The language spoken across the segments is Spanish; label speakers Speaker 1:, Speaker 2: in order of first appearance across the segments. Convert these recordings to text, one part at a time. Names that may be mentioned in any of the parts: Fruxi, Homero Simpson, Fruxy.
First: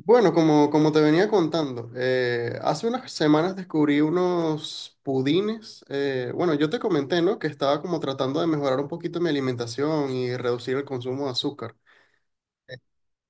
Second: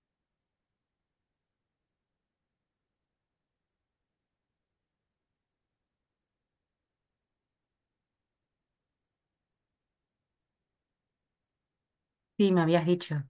Speaker 1: Bueno, como te venía contando, hace unas semanas descubrí unos pudines. Bueno, yo te comenté, ¿no? Que estaba como tratando de mejorar un poquito mi alimentación y reducir el consumo de azúcar.
Speaker 2: Sí, me habías dicho.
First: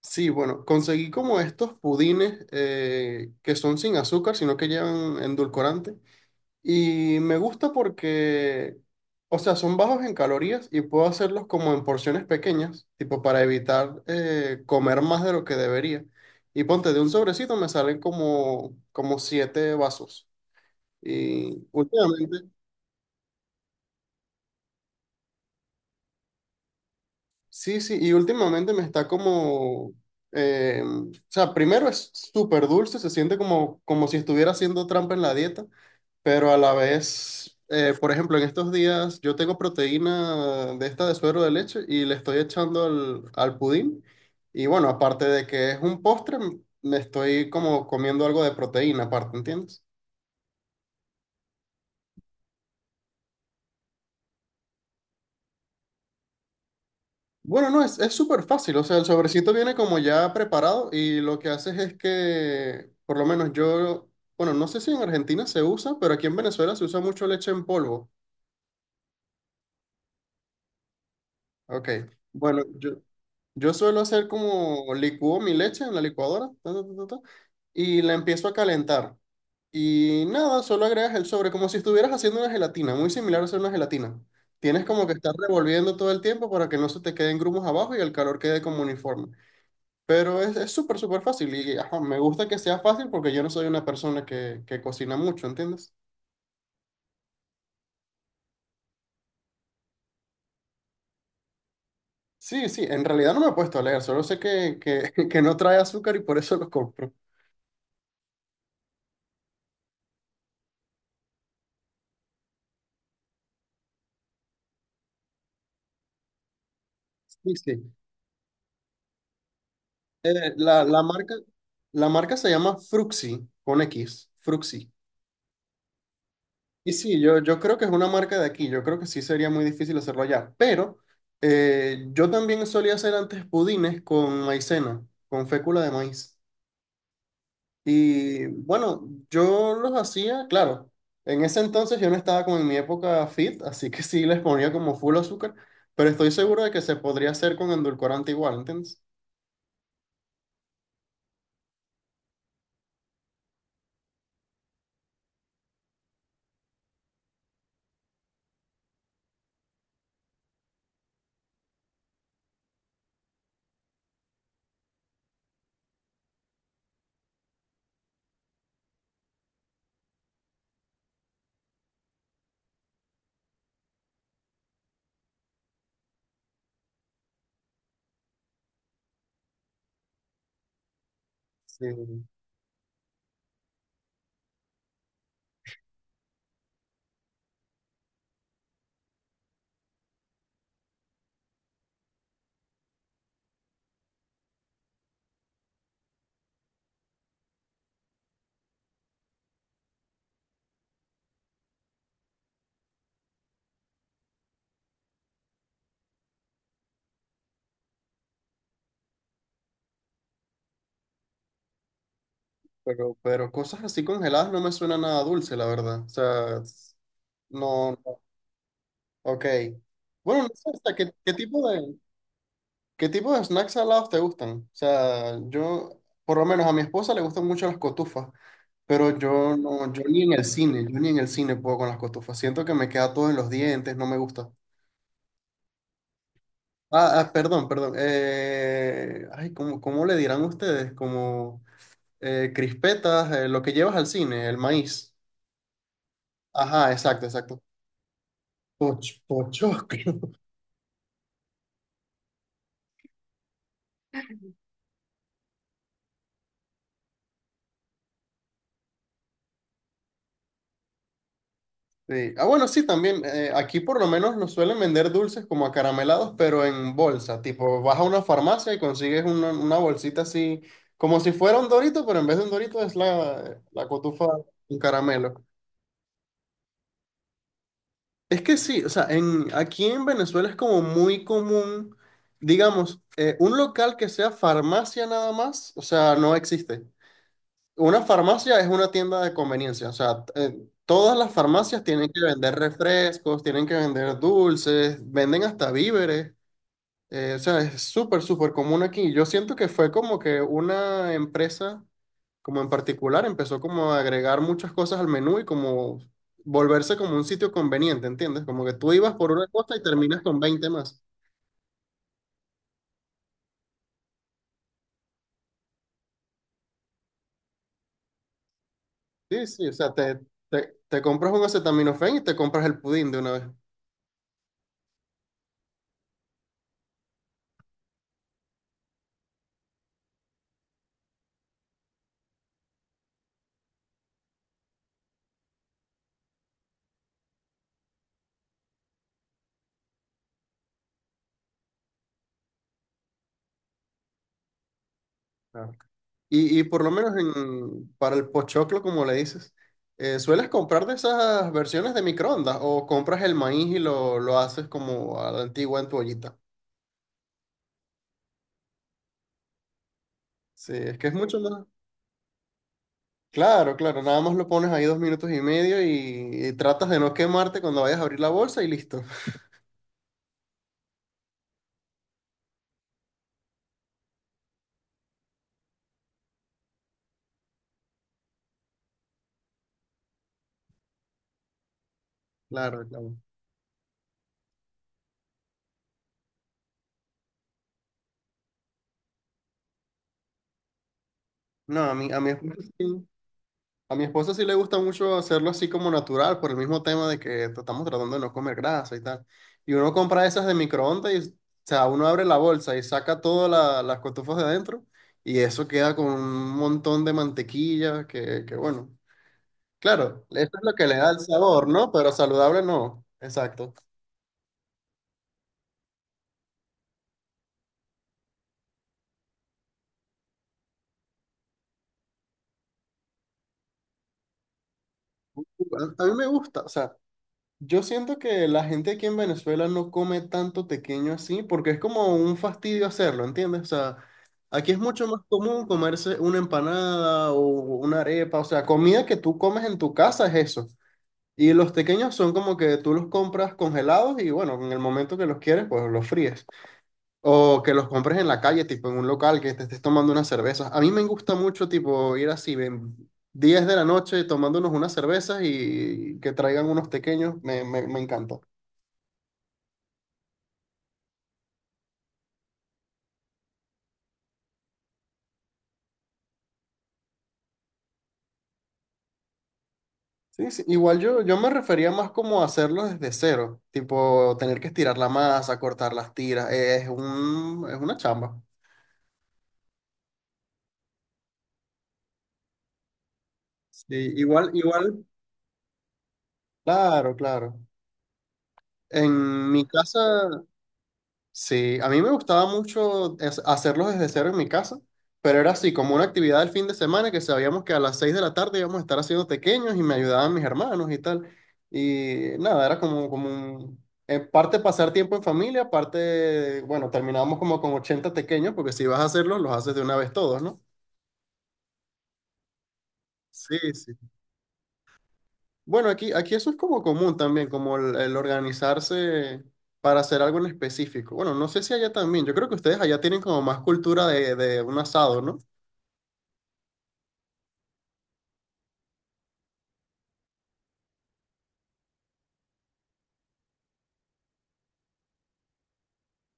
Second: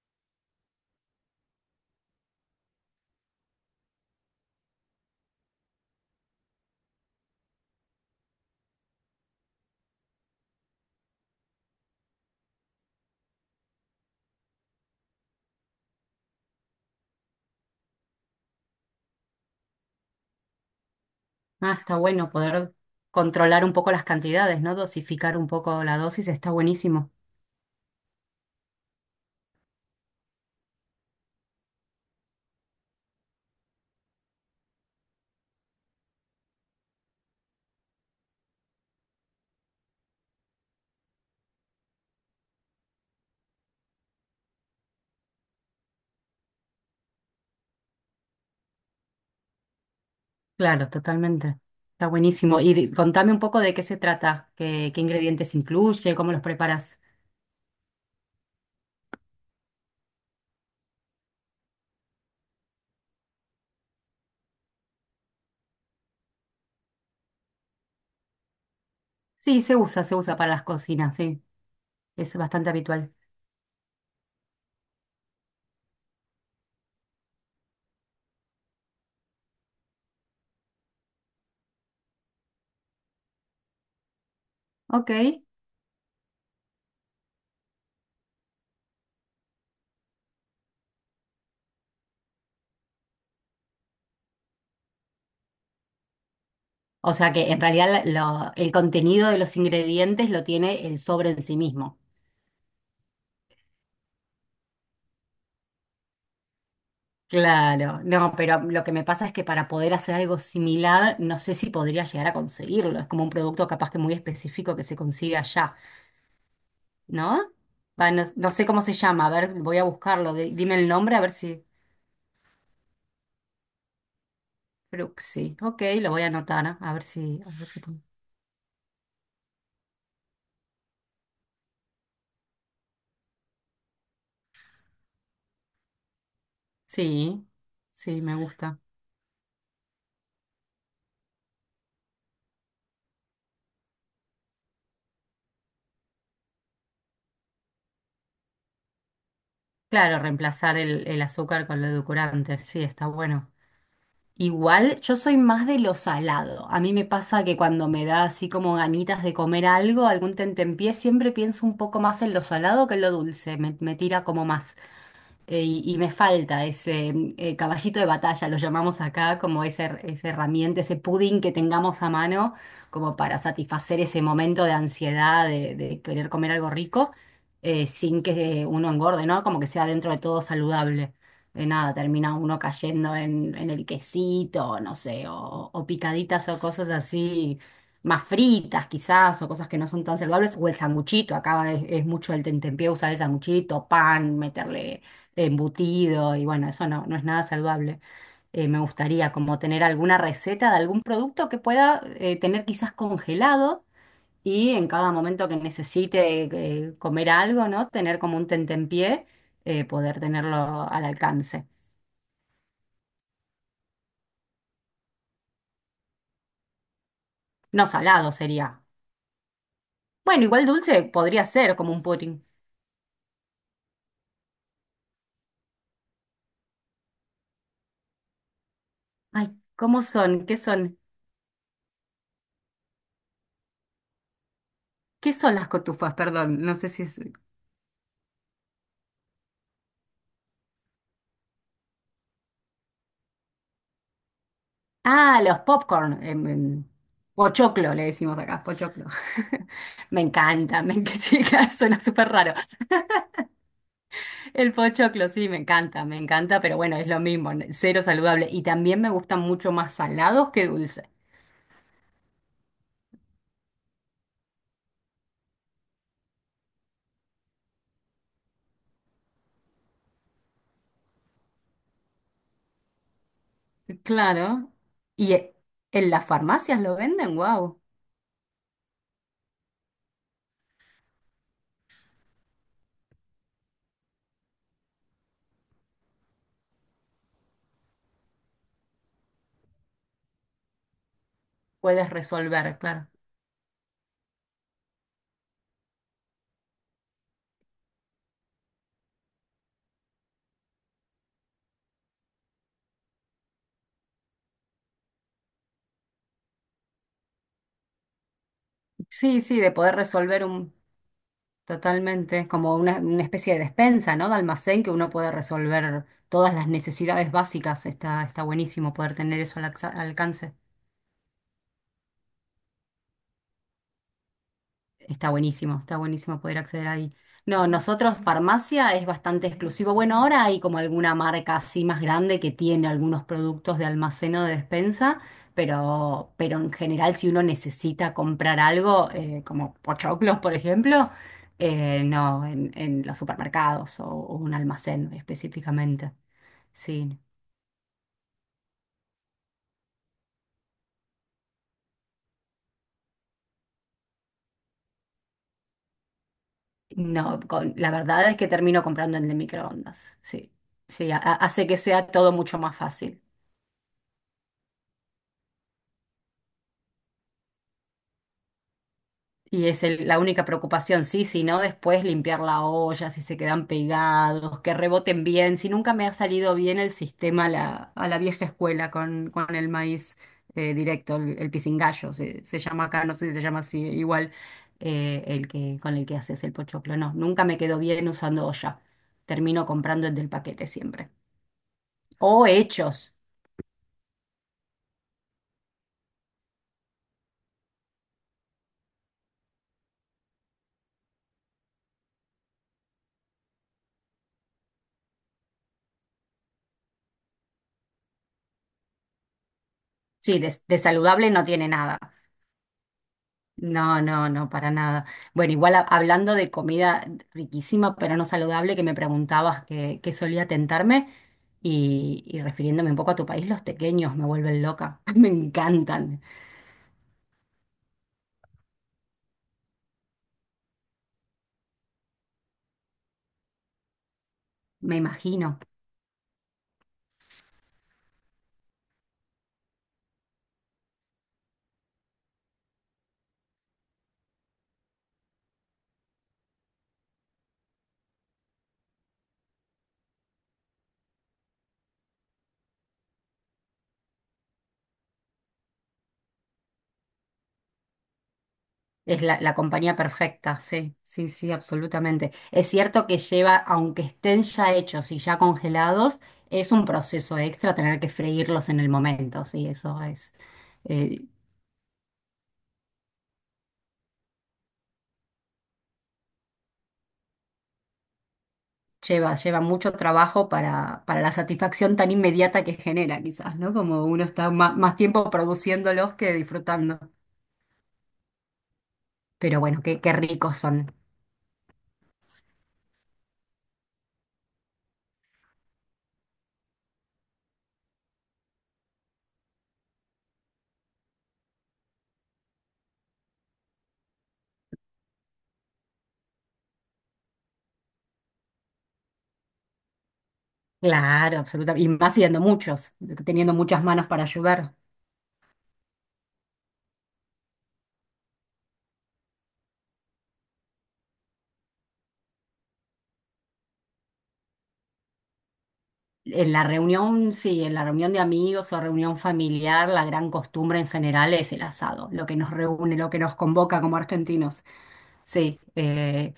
Speaker 1: Sí, bueno, conseguí como estos pudines que son sin azúcar, sino que llevan endulcorante. Y me gusta porque, o sea, son bajos en calorías y puedo hacerlos como en porciones pequeñas, tipo para evitar comer más de lo que debería. Y ponte, de un sobrecito me salen como siete vasos. Y
Speaker 2: Ah, está bueno
Speaker 1: últimamente,
Speaker 2: poder controlar un poco las cantidades, ¿no? Dosificar un poco la dosis, está buenísimo.
Speaker 1: sí, sí, y últimamente me está como, o sea, primero es súper dulce, se siente como si estuviera haciendo trampa en la dieta. Pero a la vez, por ejemplo, en estos días yo tengo proteína de esta de suero de leche y le estoy echando al pudín. Y bueno, aparte de que es un postre, me estoy como comiendo algo de proteína aparte, ¿entiendes?
Speaker 2: Claro, totalmente. Está buenísimo. Y contame un poco de qué se trata, qué ingredientes incluye, cómo los preparas.
Speaker 1: Bueno, no, es súper fácil, o sea, el sobrecito viene como ya preparado y lo que haces es que, por lo menos yo, bueno, no sé si en Argentina se usa, pero aquí en Venezuela se usa mucho leche en polvo.
Speaker 2: Sí, se usa para las cocinas, sí.
Speaker 1: Ok,
Speaker 2: Es
Speaker 1: bueno,
Speaker 2: bastante habitual.
Speaker 1: yo suelo hacer como licúo mi leche en la licuadora ta, ta, ta, ta, ta, y la empiezo a calentar. Y nada, solo agregas el sobre, como si estuvieras haciendo una gelatina, muy similar a hacer una gelatina. Tienes como
Speaker 2: Ok.
Speaker 1: que estar revolviendo todo el tiempo para que no se te queden grumos abajo y el calor quede como uniforme. Pero es súper, súper fácil y ajá, me gusta que sea fácil porque yo no soy una persona que cocina mucho, ¿entiendes?
Speaker 2: O sea que en realidad el contenido de los ingredientes lo tiene el sobre en sí mismo.
Speaker 1: Sí, sí, en realidad no me he puesto a leer, solo sé que no trae azúcar y por eso lo compro.
Speaker 2: Claro, no, pero lo que me pasa es que para poder hacer algo similar, no sé si podría llegar a conseguirlo. Es como un producto capaz que muy específico que se consigue allá, ¿no?
Speaker 1: Sí, sí.
Speaker 2: Va, no, no sé cómo se llama, a ver, voy a buscarlo.
Speaker 1: Eh,
Speaker 2: Dime
Speaker 1: la,
Speaker 2: el
Speaker 1: la
Speaker 2: nombre, a ver
Speaker 1: marca,
Speaker 2: si.
Speaker 1: la marca se llama Fruxy, con X, Fruxy.
Speaker 2: Fruxi. Ok, lo voy a anotar,
Speaker 1: Y
Speaker 2: a ver
Speaker 1: sí,
Speaker 2: si, a
Speaker 1: yo
Speaker 2: ver
Speaker 1: creo
Speaker 2: si.
Speaker 1: que es una marca de aquí, yo creo que sí sería muy difícil hacerlo allá, pero yo también solía hacer antes pudines con maicena, con fécula de maíz.
Speaker 2: Sí, sí, me
Speaker 1: Y
Speaker 2: gusta.
Speaker 1: bueno, yo los hacía, claro, en ese entonces yo no estaba como en mi época fit, así que sí les ponía como full azúcar, pero estoy seguro de que se podría hacer con endulcorante igual, ¿entiendes?
Speaker 2: Claro, reemplazar el azúcar con lo edulcorante, sí, está bueno. Igual, yo soy más de lo salado. A mí me pasa que cuando me da así como ganitas de comer algo, algún tentempié, siempre pienso un poco más en lo salado que en lo dulce. Me tira como más y me falta ese caballito de batalla, lo llamamos acá, como ese, esa herramienta, ese pudding que tengamos a mano, como para satisfacer ese momento de ansiedad, de querer comer algo rico, sin que uno engorde, ¿no? Como que sea dentro de todo saludable. De nada,
Speaker 1: Sí.
Speaker 2: termina uno cayendo en el quesito, no sé, o picaditas o cosas así, más fritas quizás, o cosas que no son tan saludables, o el sanguchito, acá es mucho el tentempié usar el sanguchito, pan, meterle embutido y bueno, eso no, no es nada saludable. Me gustaría como tener alguna receta de algún producto que pueda tener quizás congelado y en cada momento que necesite comer algo, ¿no? Tener como un tentempié, poder tenerlo al alcance.
Speaker 1: Pero cosas así congeladas no me suena nada dulce, la verdad. O sea,
Speaker 2: No,
Speaker 1: no, no.
Speaker 2: salado sería.
Speaker 1: Ok. Bueno,
Speaker 2: Bueno,
Speaker 1: no
Speaker 2: igual
Speaker 1: sé, o sea,
Speaker 2: dulce
Speaker 1: ¿qué, qué
Speaker 2: podría
Speaker 1: tipo
Speaker 2: ser como
Speaker 1: de,
Speaker 2: un pudding.
Speaker 1: qué tipo de snacks salados te gustan? O sea, yo, por lo menos a mi esposa le gustan mucho las cotufas, pero
Speaker 2: Ay,
Speaker 1: yo no, yo
Speaker 2: ¿cómo
Speaker 1: ni en el
Speaker 2: son? ¿Qué
Speaker 1: cine, yo
Speaker 2: son?
Speaker 1: ni en el cine puedo con las cotufas. Siento que me queda todo en los dientes, no me gusta.
Speaker 2: ¿Qué son las cotufas? Perdón, no sé si es...
Speaker 1: Ah, perdón, perdón. Ay, ¿cómo le dirán ustedes? Como crispetas, lo que llevas al cine, el maíz.
Speaker 2: Ah, los popcorn.
Speaker 1: Ajá, exacto, exacto.
Speaker 2: Pochoclo, le decimos acá, pochoclo.
Speaker 1: Pochoclo.
Speaker 2: Me encanta, sí, claro, suena súper raro. El pochoclo, sí, me encanta, pero bueno, es lo mismo, cero saludable. Y también me gustan mucho más salados que dulces.
Speaker 1: Sí. Ah, bueno, sí, también. Aquí por lo menos nos suelen vender dulces como acaramelados, pero en bolsa. Tipo, vas a una farmacia y consigues una bolsita así, como si fuera un Dorito, pero en vez de un Dorito es la cotufa,
Speaker 2: Claro.
Speaker 1: un
Speaker 2: Y
Speaker 1: caramelo.
Speaker 2: en las farmacias lo venden, wow.
Speaker 1: Es que sí, o sea, aquí en Venezuela es como muy común, digamos, un local que sea farmacia nada más, o sea, no existe. Una farmacia es una tienda de conveniencia, o sea, todas las farmacias tienen
Speaker 2: Puedes
Speaker 1: que vender
Speaker 2: resolver, claro.
Speaker 1: refrescos, tienen que vender dulces, venden hasta víveres, o sea, es súper, súper común aquí. Yo siento que fue como que una empresa, como en particular, empezó como a agregar muchas cosas al menú y como volverse como un sitio conveniente, ¿entiendes? Como que tú ibas por
Speaker 2: Sí,
Speaker 1: una
Speaker 2: sí, de
Speaker 1: cosa y
Speaker 2: poder
Speaker 1: terminas con
Speaker 2: resolver
Speaker 1: 20
Speaker 2: un...
Speaker 1: más.
Speaker 2: Totalmente, es como una especie de despensa, ¿no? De almacén que uno puede resolver todas las necesidades básicas. Está, está buenísimo poder tener
Speaker 1: Sí,
Speaker 2: eso al
Speaker 1: sí, o sea,
Speaker 2: alcance.
Speaker 1: te compras un acetaminofén y te compras el pudín de una vez.
Speaker 2: Está buenísimo poder acceder ahí. No, nosotros farmacia es bastante exclusivo. Bueno, ahora hay como alguna marca así más grande que tiene algunos productos de almacén o de despensa, pero en general si uno necesita comprar algo, como pochoclos, por ejemplo, no, en los supermercados o un almacén
Speaker 1: Claro.
Speaker 2: específicamente.
Speaker 1: Y por lo menos
Speaker 2: Sí,
Speaker 1: para el pochoclo, como le dices, ¿sueles comprar de esas versiones de microondas o compras el maíz y lo haces como a la antigua en tu ollita?
Speaker 2: no, la verdad es que termino comprando en el de microondas. Sí,
Speaker 1: Sí, es que
Speaker 2: sí,
Speaker 1: es mucho más.
Speaker 2: hace que sea todo mucho más fácil.
Speaker 1: Claro, claro, nada más lo pones ahí 2 minutos y medio y tratas de no quemarte cuando vayas a abrir la bolsa y listo.
Speaker 2: Y es la única preocupación, sí, si no, después limpiar la olla, si se quedan pegados, que reboten bien. Si nunca me ha salido bien el sistema a a la vieja escuela con el maíz directo, el pisingallo, se llama
Speaker 1: Claro,
Speaker 2: acá, no
Speaker 1: claro.
Speaker 2: sé si se llama así, igual el que, con el que haces el pochoclo. No, nunca me quedó bien usando olla. Termino comprando el del paquete siempre.
Speaker 1: No, a mí es
Speaker 2: O hechos.
Speaker 1: a mi esposa sí le gusta mucho hacerlo así como natural, por el mismo tema de que estamos tratando de no comer grasa y tal. Y uno compra esas de microondas y, o sea, uno abre la bolsa y saca todas las cotufas de adentro y eso queda con un montón de mantequilla que bueno. Claro,
Speaker 2: Sí,
Speaker 1: eso es lo
Speaker 2: de
Speaker 1: que le da el
Speaker 2: saludable no
Speaker 1: sabor,
Speaker 2: tiene
Speaker 1: ¿no?
Speaker 2: nada.
Speaker 1: Pero saludable no. Exacto.
Speaker 2: No, no, no, para nada. Bueno, igual hablando de comida riquísima pero no saludable, que me preguntabas qué solía tentarme y refiriéndome un poco a tu país, los tequeños me vuelven loca, me
Speaker 1: A mí
Speaker 2: encantan,
Speaker 1: me gusta, o sea. Yo siento que la gente aquí en Venezuela no come tanto tequeño así porque es como un fastidio hacerlo, ¿entiendes? O sea, aquí es
Speaker 2: me
Speaker 1: mucho más
Speaker 2: imagino.
Speaker 1: común comerse una empanada o una arepa, o sea, comida que tú comes en tu casa es eso. Y los tequeños son como que tú los compras congelados y bueno, en el momento que los quieres, pues los fríes. O que los compres en la calle, tipo en un local, que te estés tomando unas cervezas. A mí me gusta mucho, tipo, ir así, ven, 10 de la noche tomándonos unas cervezas y que traigan unos pequeños. Me encanta.
Speaker 2: Es la compañía perfecta, sí, sí, sí, absolutamente. Es cierto que lleva, aunque estén ya hechos y ya congelados, es un proceso extra tener que freírlos en el momento, sí, eso es.
Speaker 1: Sí, sí. Igual
Speaker 2: eh,
Speaker 1: yo me refería más como a hacerlo desde cero, tipo tener que estirar la masa, cortar las tiras, es una chamba.
Speaker 2: Lleva, lleva mucho trabajo para la satisfacción tan inmediata que genera, quizás, ¿no?
Speaker 1: Sí,
Speaker 2: Como uno
Speaker 1: igual,
Speaker 2: está más,
Speaker 1: igual,
Speaker 2: tiempo produciéndolos que disfrutando.
Speaker 1: claro, claro. En
Speaker 2: Pero
Speaker 1: mi
Speaker 2: bueno,
Speaker 1: casa,
Speaker 2: qué, qué ricos son.
Speaker 1: sí, a mí me gustaba mucho hacerlos desde cero en mi casa, pero era así como una actividad del fin de semana que sabíamos que a las 6 de la tarde íbamos a estar haciendo pequeños y me ayudaban mis hermanos y tal. Y nada, era como un, en parte pasar tiempo en familia, parte, bueno, terminábamos como con 80 pequeños porque si vas a hacerlos, los haces de una vez todos, ¿no?
Speaker 2: Claro, absolutamente. Y más siendo muchos, teniendo
Speaker 1: Sí,
Speaker 2: muchas
Speaker 1: sí.
Speaker 2: manos para ayudar.
Speaker 1: Bueno, aquí eso es como común también, como el organizarse para hacer algo en específico. Bueno, no sé si allá también. Yo creo que ustedes allá tienen como más cultura de un asado, ¿no?
Speaker 2: En la reunión, sí, en la reunión de amigos o reunión familiar, la gran costumbre en general es el asado, lo que nos reúne, lo que nos convoca como argentinos. Sí,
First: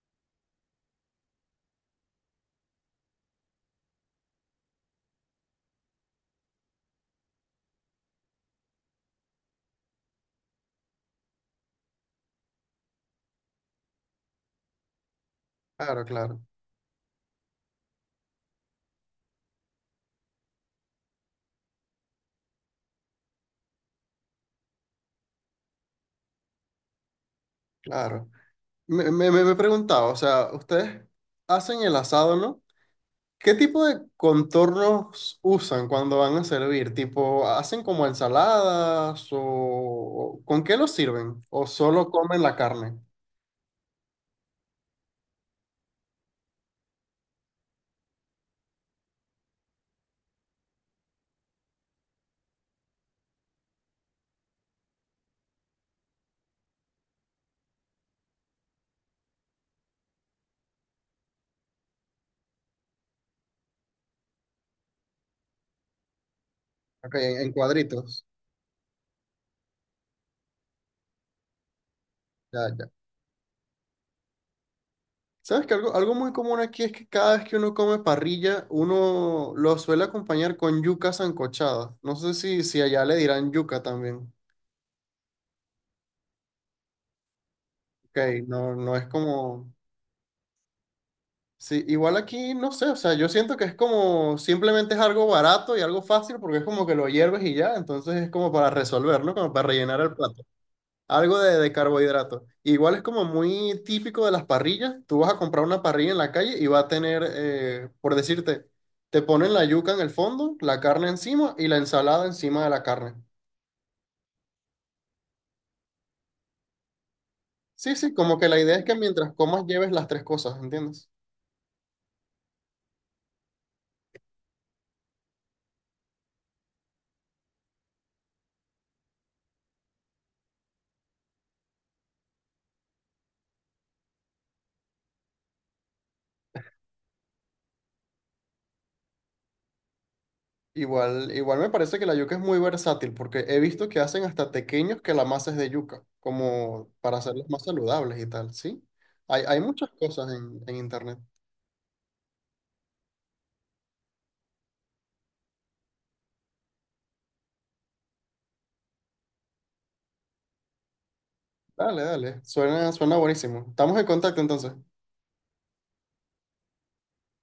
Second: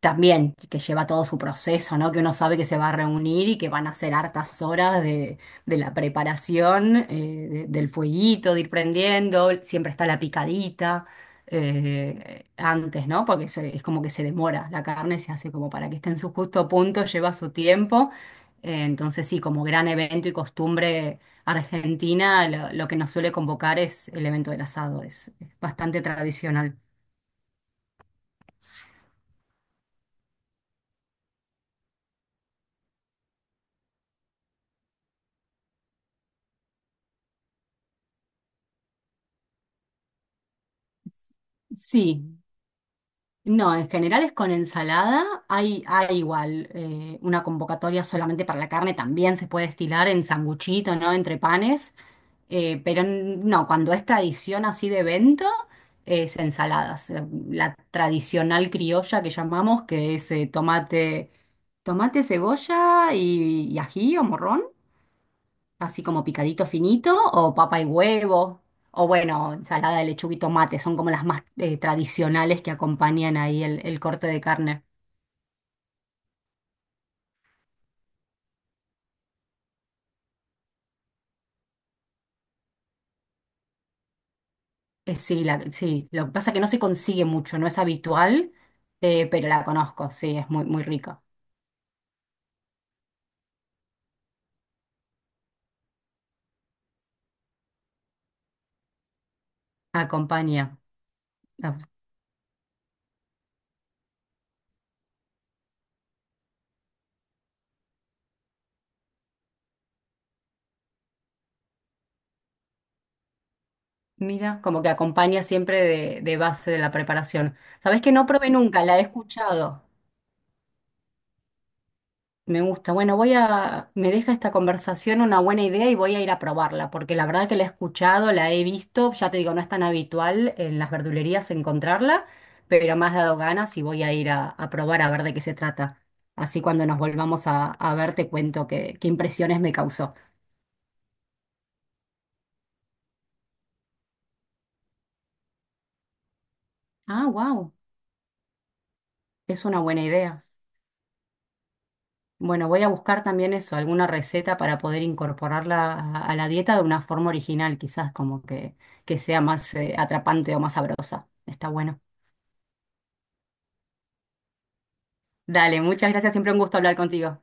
Speaker 2: también que lleva todo su proceso, ¿no? Que uno sabe que se va a reunir y que van a ser hartas horas de la preparación, del fueguito, de ir prendiendo, siempre está la picadita antes, ¿no? Porque es como que se demora, la carne se hace como para que
Speaker 1: Claro,
Speaker 2: esté en su
Speaker 1: claro,
Speaker 2: justo punto, lleva su tiempo. Entonces sí, como gran evento y costumbre argentina, lo que nos suele convocar es el evento del asado, es bastante tradicional.
Speaker 1: claro. Me he preguntado, o sea, ustedes hacen el asado, ¿no? ¿Qué tipo de contornos usan cuando van a servir? ¿Tipo, hacen como ensaladas o con qué lo sirven? ¿O solo
Speaker 2: Sí,
Speaker 1: comen la carne?
Speaker 2: no, en general es con ensalada. Hay igual una convocatoria solamente para la carne, también se puede estilar en sanguchito, ¿no? Entre panes. Pero no, cuando es tradición así de evento, es ensaladas. La tradicional criolla que llamamos, que es tomate, tomate, cebolla y ají o morrón así como picadito
Speaker 1: Ok,
Speaker 2: finito,
Speaker 1: en
Speaker 2: o papa y
Speaker 1: cuadritos.
Speaker 2: huevo, o bueno, ensalada de lechuga y tomate, son como las más tradicionales
Speaker 1: Ya,
Speaker 2: que
Speaker 1: ya.
Speaker 2: acompañan ahí el corte de carne.
Speaker 1: ¿Sabes que algo muy común aquí es que cada vez que uno come parrilla, uno lo suele acompañar con yuca sancochada? No sé si allá le dirán yuca también.
Speaker 2: Sí, sí, lo que pasa es que no se consigue mucho, no es
Speaker 1: Ok,
Speaker 2: habitual,
Speaker 1: no, no es
Speaker 2: pero la
Speaker 1: como...
Speaker 2: conozco, sí, es muy, muy rica.
Speaker 1: Sí, igual aquí, no sé, o sea, yo siento que es como simplemente es algo barato y algo fácil porque es como que lo hierves y ya, entonces es como para resolver, ¿no? Como para rellenar el plato.
Speaker 2: Acompaña.
Speaker 1: Algo de
Speaker 2: Ah,
Speaker 1: carbohidrato. Igual es como muy típico de las parrillas. Tú vas a comprar una parrilla en la calle y va a tener, por decirte, te ponen la yuca en el fondo, la carne encima y la ensalada encima de la carne.
Speaker 2: mira, como que acompaña siempre de base de la preparación.
Speaker 1: Sí,
Speaker 2: ¿Sabés que
Speaker 1: sí,
Speaker 2: no
Speaker 1: como que
Speaker 2: probé
Speaker 1: la idea es
Speaker 2: nunca?
Speaker 1: que
Speaker 2: La he
Speaker 1: mientras comas
Speaker 2: escuchado.
Speaker 1: lleves las tres cosas, ¿entiendes?
Speaker 2: Me gusta. Bueno, voy a, me deja esta conversación una buena idea y voy a ir a probarla, porque la verdad que la he escuchado, la he visto, ya te digo, no es tan habitual en las verdulerías encontrarla, pero me has dado ganas y voy a ir a probar a ver de qué se trata. Así cuando nos volvamos a ver te cuento qué, qué impresiones me causó.
Speaker 1: Igual, igual me parece que la yuca es muy versátil porque he visto que hacen hasta tequeños que la masa es de yuca, como para
Speaker 2: Ah,
Speaker 1: hacerlos más
Speaker 2: wow,
Speaker 1: saludables y tal, ¿sí? Hay
Speaker 2: es una
Speaker 1: muchas
Speaker 2: buena
Speaker 1: cosas
Speaker 2: idea.
Speaker 1: en internet.
Speaker 2: Bueno, voy a buscar también eso, alguna receta para poder incorporarla a la dieta de una forma original, quizás como que sea más atrapante o más sabrosa. Está bueno.
Speaker 1: Dale, dale, suena buenísimo. Estamos en contacto entonces.
Speaker 2: Dale, muchas gracias, siempre un gusto hablar contigo.